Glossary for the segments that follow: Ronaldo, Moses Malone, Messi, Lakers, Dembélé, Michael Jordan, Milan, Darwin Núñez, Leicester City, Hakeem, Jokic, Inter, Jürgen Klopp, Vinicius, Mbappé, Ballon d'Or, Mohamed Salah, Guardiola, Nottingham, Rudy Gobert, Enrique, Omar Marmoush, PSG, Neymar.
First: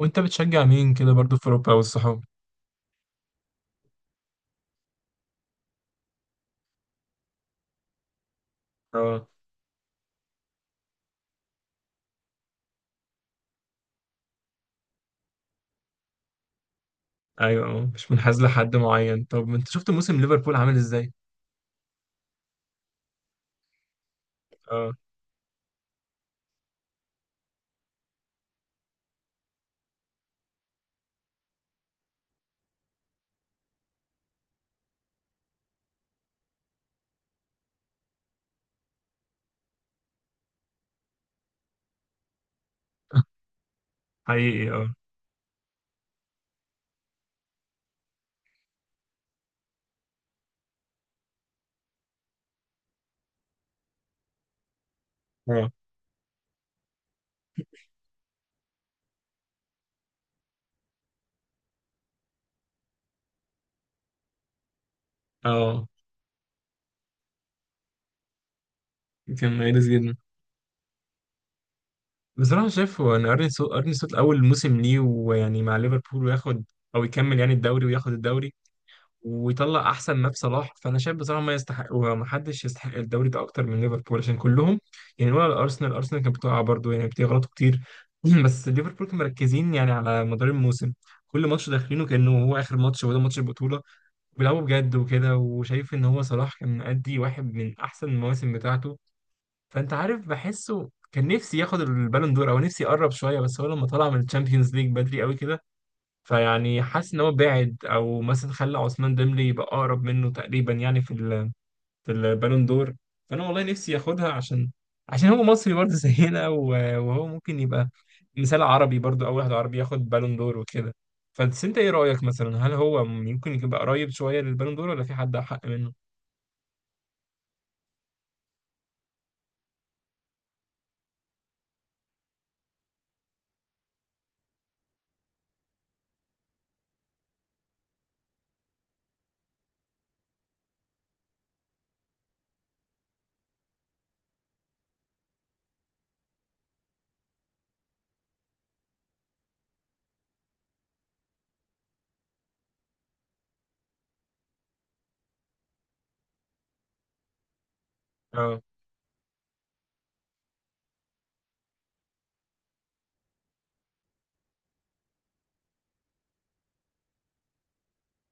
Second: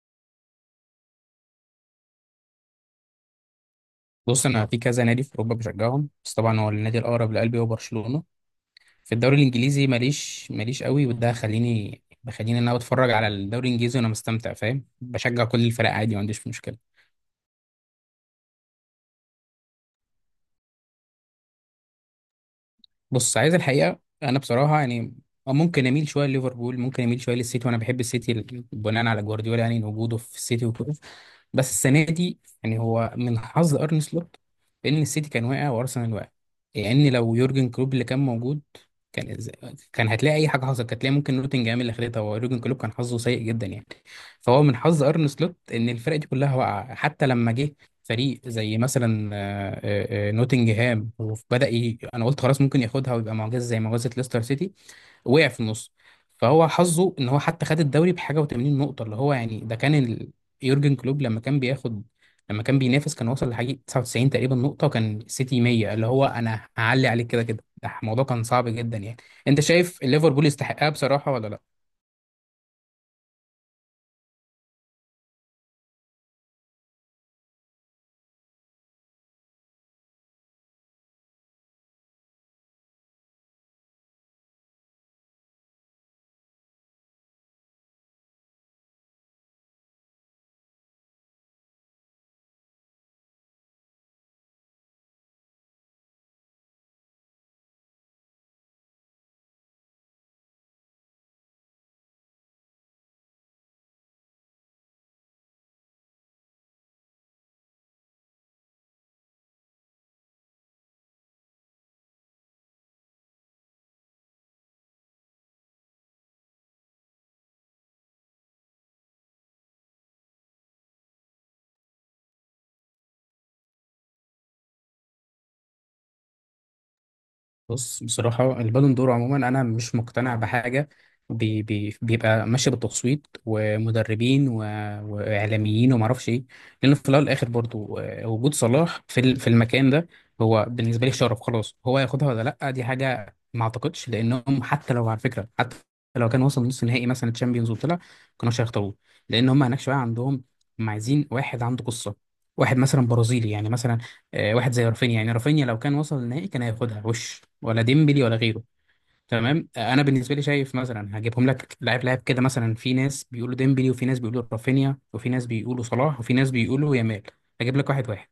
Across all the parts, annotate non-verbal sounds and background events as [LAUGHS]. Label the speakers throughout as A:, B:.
A: وانت بتشجع مين كده برضو في اوروبا والصحاب.
B: بص، انا في كذا نادي في اوروبا بشجعهم. بس طبعا هو النادي الاقرب لقلبي هو برشلونه. في
A: اه.
B: الدوري الانجليزي ماليش قوي، وده بخليني ان انا بتفرج على الدوري الانجليزي وانا مستمتع، فاهم، بشجع كل الفرق عادي، ما عنديش مشكله.
A: ايوه، مش منحاز لحد معين. طب انت شفت موسم ليفربول عامل ازاي؟
B: بص، عايز الحقيقه انا بصراحه
A: اه.
B: يعني ممكن اميل شويه لليفربول، ممكن اميل شويه للسيتي، وانا بحب السيتي بناء على جوارديولا، يعني وجوده في السيتي وكده. بس السنه دي يعني هو من حظ ارني سلوت ان السيتي كان واقع وارسنال واقع، يعني لو يورجن كلوب اللي كان موجود كان إز- كان هتلاقي اي حاجه حصلت، كانت هتلاقي ممكن نوتنجهام اللي خدتها، ويورجن كلوب كان حظه سيء
A: [LAUGHS]
B: جدا يعني. فهو
A: حقيقي
B: من
A: اه.
B: حظ ارن سلوت ان الفرق دي كلها واقعه، حتى لما جه فريق زي مثلا نوتنجهام، انا قلت خلاص ممكن ياخدها ويبقى معجزه زي معجزه ليستر سيتي. وقع في
A: اه
B: النص. فهو حظه ان هو حتى خد الدوري بحاجه و80 نقطه، اللي هو يعني ده كان يورجن كلوب لما كان بينافس كان وصل لحاجه 99 تقريبا نقطه، وكان السيتي
A: اه
B: 100، اللي هو انا هعلي عليك كده كده، ده الموضوع كان صعب جدا يعني.
A: كان
B: انت
A: مميز
B: شايف
A: جدا.
B: ليفربول يستحقها بصراحه ولا لا؟
A: بصراحة شايف هو ان ارني سلوت اول موسم ليه ويعني مع ليفربول وياخد، او يكمل يعني الدوري وياخد الدوري ويطلع احسن ما في صلاح. فانا شايف بصراحه ما يستحق ومحدش يستحق الدوري ده اكتر من ليفربول عشان كلهم يعني. ولا الارسنال كانت بتقع برضه، يعني بتغلطوا كتير. [CLEARS THROAT] بس ليفربول كانوا مركزين يعني على مدار الموسم، كل ماتش داخلينه كانه هو اخر ماتش وده ماتش البطوله. بيلعبوا بجد وكده، وشايف ان هو صلاح كان مأدي واحد من احسن المواسم بتاعته. فانت عارف، بحسه كان نفسي ياخد البالون دور، او نفسي يقرب شويه، بس هو لما طلع من الشامبيونز ليج بدري قوي كده، فيعني حاسس ان هو بعد، او مثلا خلى عثمان ديمبلي يبقى اقرب منه تقريبا يعني في في البالون دور. فانا والله نفسي ياخدها عشان، عشان هو مصري برضه [LAUGHS] زينا وهو ممكن يبقى مثال عربي برضه، اول واحد عربي ياخد بالون دور وكده. فبس انت ايه رايك مثلا، هل هو ممكن يبقى قريب شويه للبالون دور ولا في حد احق منه؟
B: بص، بصراحة البالون دور عموما أنا مش مقتنع بحاجة، بي بي بيبقى ماشي بالتصويت، ومدربين، وإعلاميين، ومعرفش إيه، لأن في الأول والآخر برضو، وجود صلاح في المكان ده هو بالنسبة لي شرف. خلاص هو ياخدها ولا لأ دي حاجة ما أعتقدش، لأنهم حتى لو، على فكرة، حتى لو كان وصل نص نهائي مثلا تشامبيونز وطلع كانوش هيختاروه، لأن هم هناك شوية، عندهم هم عايزين واحد عنده قصة، واحد مثلا برازيلي، يعني مثلا واحد زي رافينيا، يعني رافينيا لو كان وصل للنهائي كان هياخدها، وش ولا ديمبلي ولا
A: اه.
B: غيره. تمام. انا بالنسبه لي شايف، مثلا هجيبهم لك لاعب لاعب كده، مثلا في ناس بيقولوا ديمبلي، وفي ناس بيقولوا رافينيا، وفي ناس بيقولوا صلاح، وفي ناس بيقولوا يامال. هجيب لك واحد واحد.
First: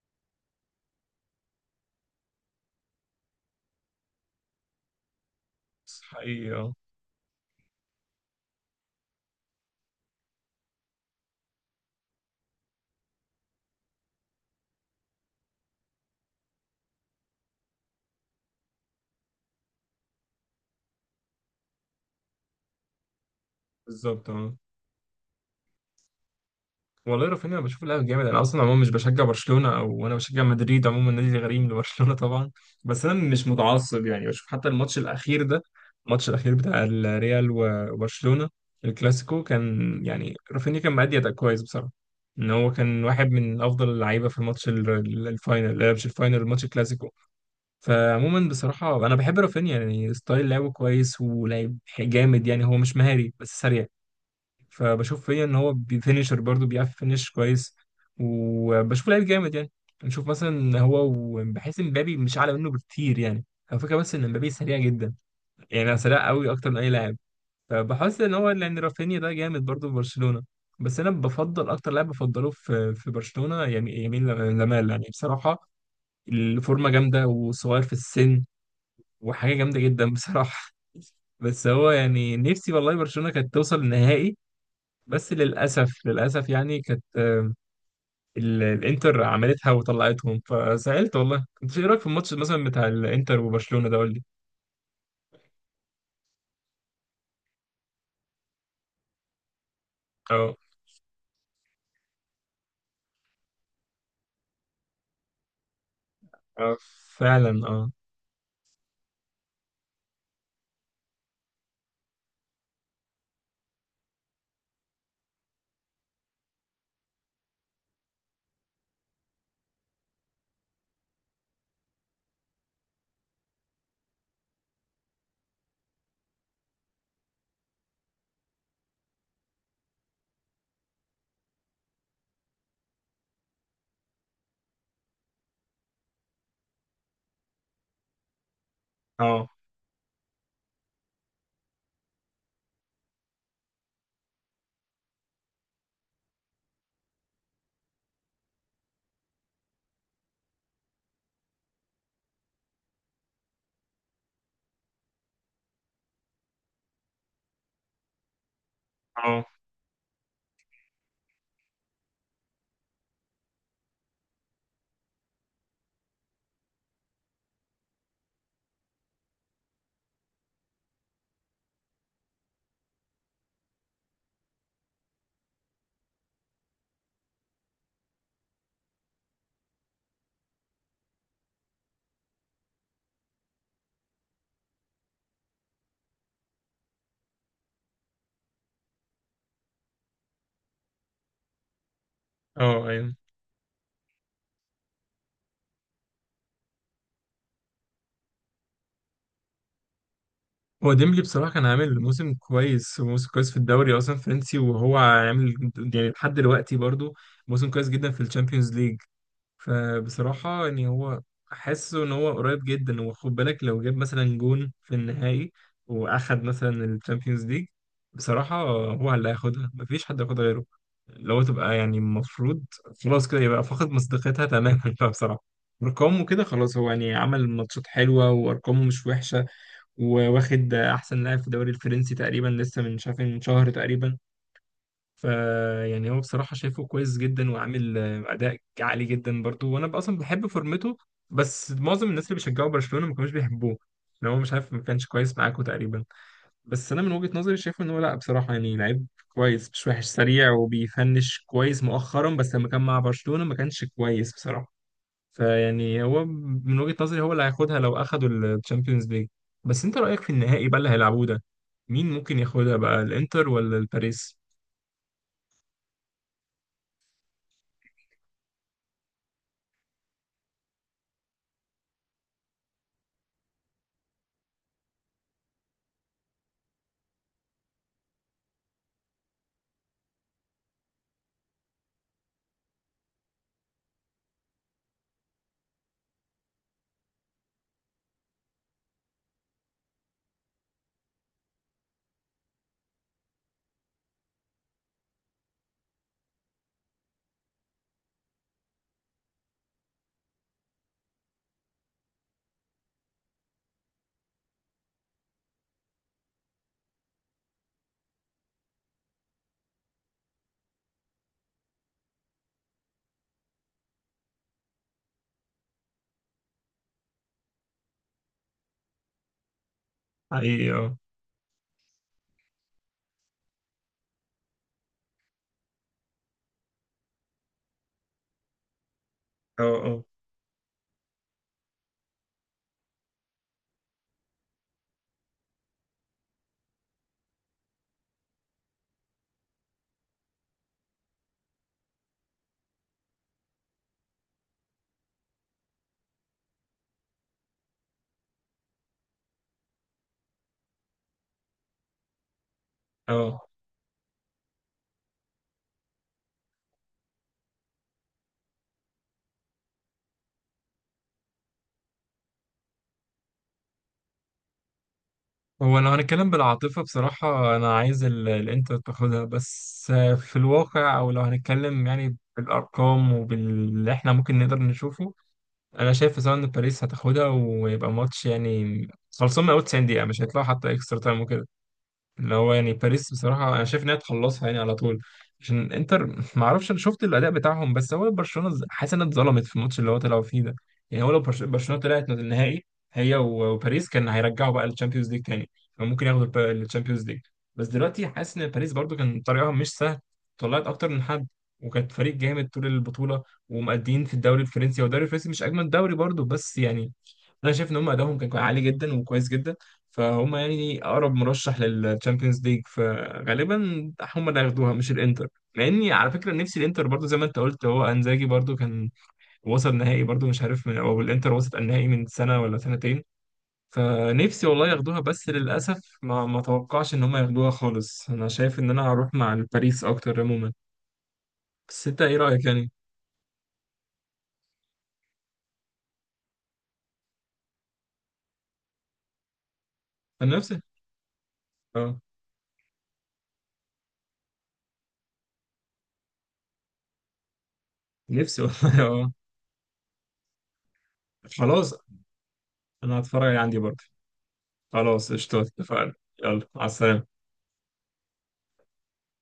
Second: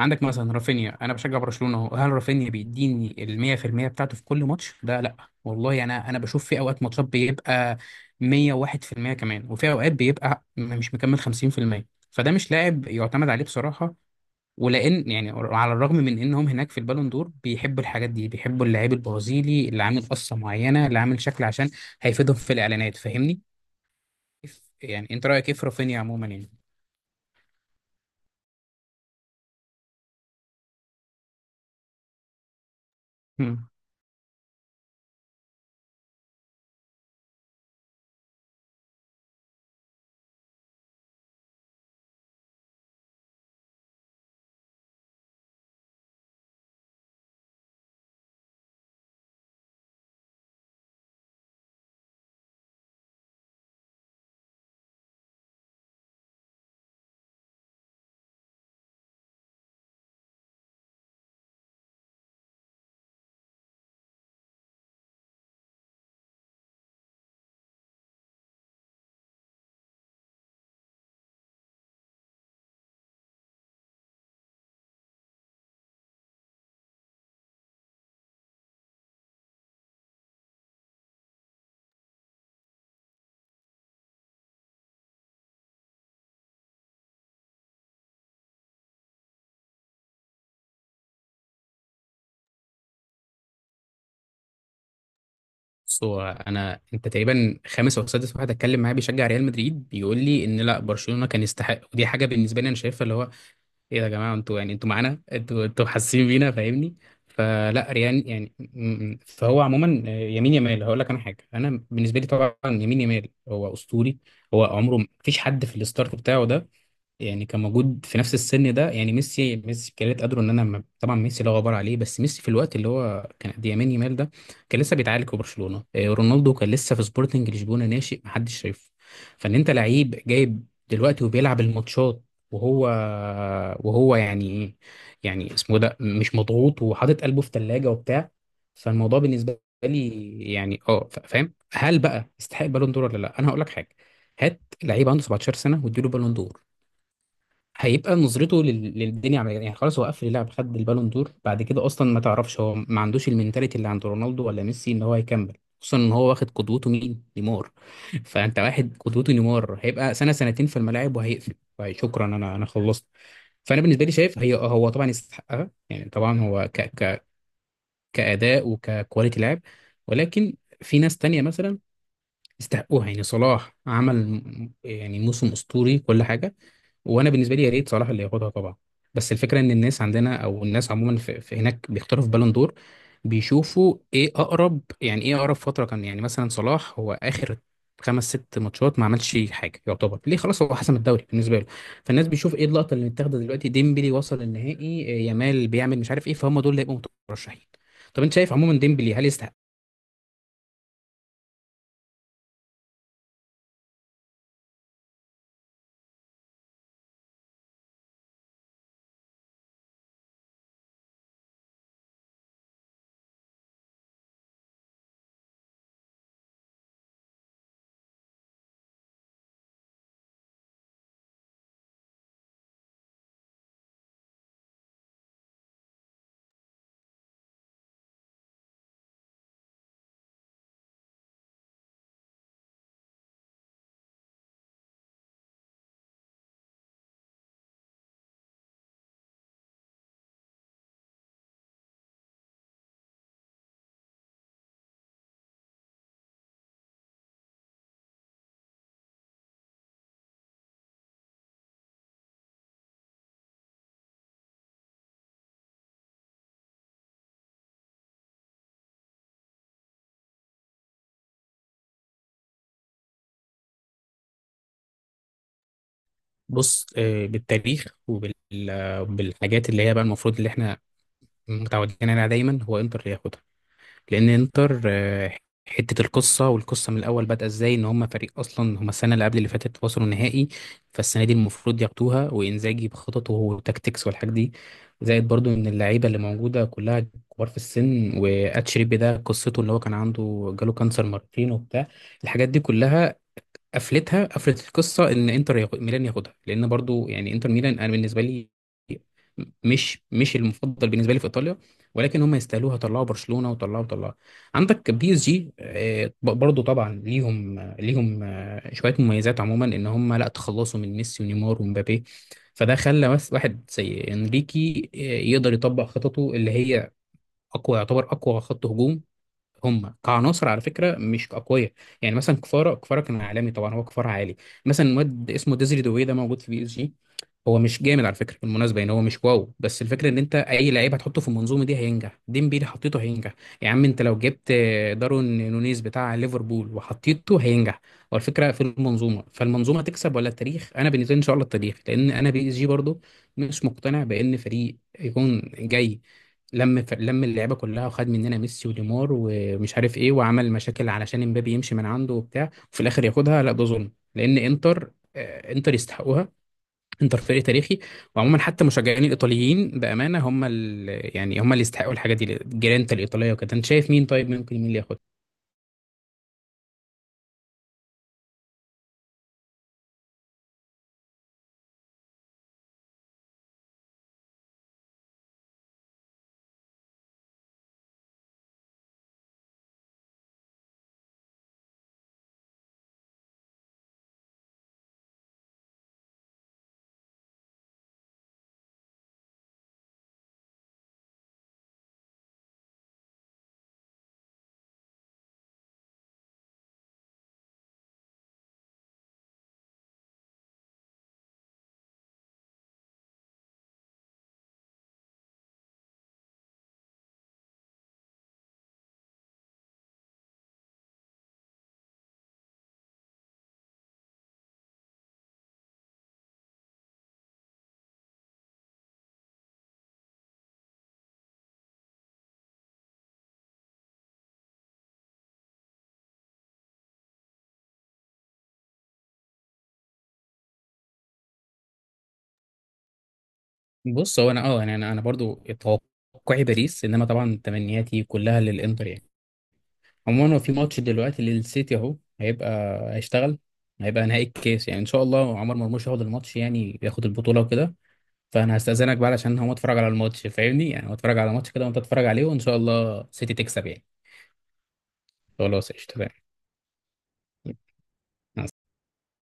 B: عندك مثلا رافينيا، انا بشجع برشلونه اهو، هل رافينيا بيديني ال 100% بتاعته في كل ماتش؟ ده لا، والله انا بشوف
A: حقيقي
B: في
A: اه.
B: اوقات ماتشات بيبقى 101% كمان، وفي اوقات بيبقى مش مكمل 50%. فده مش لاعب يعتمد عليه بصراحه، ولان يعني على الرغم من انهم هناك في البالون دور بيحبوا الحاجات دي، بيحبوا اللعيب البرازيلي اللي عامل قصه معينه، اللي عامل شكل عشان هيفيدهم في الاعلانات، فاهمني.
A: بالظبط اه.
B: يعني انت رايك ايه في رافينيا عموما يعني؟
A: والله رافينيا بشوف لاعب جامد. انا اصلا عموما مش بشجع برشلونه، او انا بشجع مدريد عموما، نادي غريم لبرشلونه طبعا. بس انا مش
B: مم.
A: متعصب يعني، بشوف حتى الماتش الاخير ده، الماتش الاخير بتاع الريال وبرشلونه الكلاسيكو، كان يعني رافينيا كان مأدي اداء كويس بصراحه. ان هو كان واحد من افضل اللعيبه في الماتش الفاينل، لا مش الفاينل، الماتش الكلاسيكو. فعموما بصراحه انا بحب رافينيا، يعني ستايل لعبه كويس ولاعب جامد، يعني هو مش مهاري بس سريع. فبشوف فيا ان هو بيفينشر برضه، بيعرف فينش كويس. وبشوف لعيب جامد يعني. نشوف مثلا هو، وبحس ان مبابي مش اعلى منه بكتير يعني. هو فكره بس ان مبابي سريع جدا، يعني سريع قوي اكتر من اي لاعب. فبحس ان هو يعني رافينيا ده جامد برضه في برشلونه. بس انا بفضل اكتر لاعب بفضله في برشلونه يعني يمين لمال يعني بصراحه. الفورمه جامده وصغير في السن، وحاجه جامده جدا بصراحه. بس هو يعني نفسي والله برشلونه كانت توصل النهائي، بس للأسف، للأسف يعني كانت، الإنتر عملتها وطلعتهم فزعلت والله كنت. إيه رأيك في الماتش مثلا بتاع الإنتر وبرشلونة ده قول لي؟
B: بص، هو انا انت تقريبا خامس او سادس واحد اتكلم معاه بيشجع ريال مدريد، بيقول لي
A: اه.
B: ان لا، برشلونه كان يستحق، ودي حاجه بالنسبه لي انا شايفها اللي هو، ايه ده يا جماعه؟ انتوا يعني، انتوا معانا، انتوا حاسين بينا،
A: اه
B: فاهمني.
A: فعلا
B: فلا
A: اه.
B: ريان يعني فهو عموما يمين يمال هقول لك انا حاجه. انا بالنسبه لي طبعا يمين يمال هو اسطوري، هو عمره ما فيش حد في الستارت بتاعه ده، يعني كان موجود في نفس السن ده. يعني ميسي كانت قادره ان طبعا ميسي لا غبار عليه، بس ميسي في الوقت اللي هو كان قد يمين يمال ده كان لسه بيتعالج في برشلونه. رونالدو كان لسه في سبورتنج لشبونه، ناشئ محدش شايفه. فان انت لعيب جايب دلوقتي وبيلعب الماتشات، وهو وهو يعني ايه، يعني اسمه ده مش مضغوط، وحاطط قلبه في ثلاجه وبتاع. فالموضوع
A: اه
B: بالنسبه لي يعني فاهم، هل بقى يستحق بالون دور ولا لا؟ انا هقول لك حاجه. هات لعيب عنده 17 سنه واديله بالون دور، هيبقى نظرته للدنيا عملية يعني، خلاص هو قفل اللعب، خد البالون دور بعد كده، اصلا ما تعرفش هو ما عندوش المنتاليتي اللي عند رونالدو ولا ميسي ان هو هيكمل، خصوصا ان هو واخد قدوته مين؟ نيمار. [LAUGHS] فانت واحد قدوته
A: اه
B: نيمار هيبقى سنة سنتين في الملاعب وهيقفل. طيب شكرا، انا خلصت. فانا بالنسبه لي شايف هو طبعا يستحقها، يعني طبعا هو ك ك كاداء وككواليتي لعب، ولكن في ناس تانية مثلا يستحقوها، يعني صلاح عمل يعني موسم اسطوري كل حاجه، وانا بالنسبه لي يا ريت صلاح اللي ياخدها طبعا. بس الفكره ان الناس عندنا او الناس عموما في هناك بيختاروا في بالون دور، بيشوفوا ايه اقرب، يعني ايه اقرب فتره كان. يعني مثلا صلاح هو اخر خمس ست ماتشات ما عملش حاجه، يعتبر ليه خلاص هو حسم الدوري بالنسبه له. فالناس بيشوف ايه
A: اه
B: اللقطه اللي
A: ايوه.
B: اتاخدت دلوقتي. ديمبلي وصل النهائي، يامال بيعمل مش عارف ايه، فهم دول اللي هيبقوا مترشحين. طب انت شايف عموما ديمبلي هل يستحق؟
A: هو ديمبلي بصراحة كان عامل موسم كويس، وموسم كويس في الدوري أصلا فرنسي، وهو عامل يعني لحد دلوقتي برضو موسم كويس جدا في الشامبيونز ليج. فبصراحة يعني هو حاسه إن هو قريب جدا. وخد بالك لو جاب مثلا جون في النهائي وأخد مثلا الشامبيونز ليج، بصراحة هو اللي هياخدها، مفيش حد هياخدها غيره. لو تبقى يعني المفروض، خلاص كده يبقى فقد مصداقيتها تماما [LAUGHS] بقى بصراحة. أرقامه كده خلاص، هو يعني عمل ماتشات حلوة وأرقامه مش وحشة، وواخد أحسن لاعب في الدوري الفرنسي تقريبا لسه من شاف من شهر تقريبا. فيعني هو بصراحة شايفه كويس جدا وعامل أداء عالي جدا برضه. وأنا بقى أصلا بحب فورمته، بس معظم الناس اللي بيشجعوا برشلونة ما كانوش بيحبوه، إن هو مش عارف، ما كانش كويس معاكوا تقريبا. بس أنا من وجهة نظري شايفه إن هو لأ، بصراحة يعني لعيب كويس مش وحش، سريع وبيفنش كويس مؤخرا، بس لما كان مع برشلونة ما كانش كويس بصراحة. فيعني هو من وجهة نظري هو اللي هياخدها لو أخدوا الشامبيونز ليج. بس أنت رأيك في النهائي بقى اللي هيلعبوه ده، مين ممكن ياخدها بقى الإنتر ولا الباريس؟
B: بص، بالتاريخ وبالحاجات اللي هي بقى المفروض اللي احنا متعودين عليها دايما، هو انتر اللي ياخدها، لان انتر حته القصه، والقصه من الاول بدأ ازاي، ان هم فريق، اصلا هم السنه اللي قبل اللي فاتت وصلوا نهائي. فالسنه دي المفروض ياخدوها، وانزاجي بخططه وتكتيكس والحاجات دي، زائد برضو ان اللعيبه اللي موجوده كلها كبار في السن، واتشيربي ده قصته اللي هو كان عنده، جاله كانسر مرتين وبتاع الحاجات دي كلها، قفلت القصه، ان ميلان ياخدها، لان برضو يعني انتر ميلان انا بالنسبه لي مش المفضل بالنسبه لي في ايطاليا، ولكن هم يستاهلوها، طلعوا برشلونه، وطلعوا. عندك بي اس جي، برضو طبعا ليهم ليهم شويه مميزات عموما، ان هم لا، تخلصوا من ميسي ونيمار ومبابي، فده خلى بس واحد زي انريكي يقدر يطبق خططه اللي هي اقوى، يعتبر اقوى خط هجوم. هم كعناصر على فكره
A: حقيقي
B: مش اقوياء، يعني مثلا كفاره كان عالمي، طبعا هو كفاره عالي. مثلا واد اسمه ديزري دوي ده موجود في بي اس جي، هو مش جامد على فكره بالمناسبه، يعني هو مش واو،
A: اه.
B: بس الفكره ان انت اي لعيب هتحطه في المنظومه دي هينجح. ديمبيلي حطيته هينجح، يا عم انت لو جبت دارون نونيز بتاع ليفربول وحطيته هينجح. هو الفكره في المنظومه، فالمنظومه تكسب ولا التاريخ؟ انا بالنسبه لي ان شاء الله التاريخ، لان انا بي اس جي برضو مش مقتنع بان فريق يكون جاي لم اللعيبه كلها، وخد مننا ميسي ونيمار ومش عارف ايه، وعمل مشاكل علشان امبابي يمشي من عنده وبتاع، وفي الاخر ياخدها؟ لا،
A: اه
B: ده ظلم، لان انتر يستحقوها. انتر فريق تاريخي. وعموما حتى مشجعين الايطاليين بامانه هم يعني هم اللي يستحقوا الحاجات دي، الجرينتا الايطاليه وكده. انت شايف مين؟ طيب ممكن مين اللي ياخدها؟
A: هو لو هنتكلم بالعاطفة بصراحة أنا عايز الإنتر تاخدها. بس في الواقع، أو لو هنتكلم يعني بالأرقام وباللي إحنا ممكن نقدر نشوفه، أنا شايف بصراحة إن باريس هتاخدها، ويبقى ماتش يعني خلصان من أول 90 دقيقة، مش هيطلعوا حتى إكسترا تايم وكده. اللي هو يعني باريس بصراحة أنا شايف إنها تخلصها يعني على طول، عشان إنتر [LAUGHS] ما أعرفش، أنا شفت الأداء بتاعهم. بس هو برشلونة حاسس إنها اتظلمت في الماتش اللي هو طلعوا فيه ده. يعني هو لو برشلونة طلعت النهائي هي وباريس، كان هيرجعوا بقى للتشامبيونز ليج تاني، فممكن ياخدوا التشامبيونز ليج. بس دلوقتي حاسس إن باريس برضو كان طريقها مش سهل، طلعت أكتر من حد، وكانت فريق جامد طول البطولة، ومأدين في الدوري الفرنسي. والدوري الفرنسي مش أجمل دوري برضو، بس يعني أنا شايف إن هم أدائهم كان عالي جدا وكويس جدا. فهم يعني اقرب مرشح للتشامبيونز ليج، فغالبا هم اللي هياخدوها مش الانتر. مع اني على فكره نفسي الانتر برضو، زي ما انت قلت هو انزاجي برضو كان وصل نهائي برضو، مش عارف من، او الانتر وصلت النهائي من سنه ولا سنتين. فنفسي والله ياخدوها، بس للاسف ما توقعش ان هم ياخدوها خالص. انا شايف ان انا هروح مع الباريس اكتر عموما، بس انت ايه رايك يعني؟
B: بص، هو انا يعني انا برضو توقعي باريس، انما طبعا تمنياتي كلها للانتر يعني. عموما هو
A: انا
B: في
A: نفسي.
B: ماتش دلوقتي للسيتي اهو،
A: اه.
B: هيشتغل هيبقى نهائي الكاس، يعني ان شاء الله عمر مرموش ياخد الماتش، يعني ياخد البطوله وكده.
A: نفسي والله
B: فانا
A: [LAUGHS]
B: هستاذنك بقى
A: اه.
B: علشان هو اتفرج على الماتش، فاهمني، يعني هو اتفرج على ماتش كده، وانت
A: خلاص
B: اتفرج عليه، وان شاء
A: انا
B: الله سيتي
A: هتفرج عندي
B: تكسب يعني.
A: برضو. خلاص قشطة،
B: خلاص،
A: اتفقنا.
B: قشطه.
A: يلا مع السلامه.
B: تمام.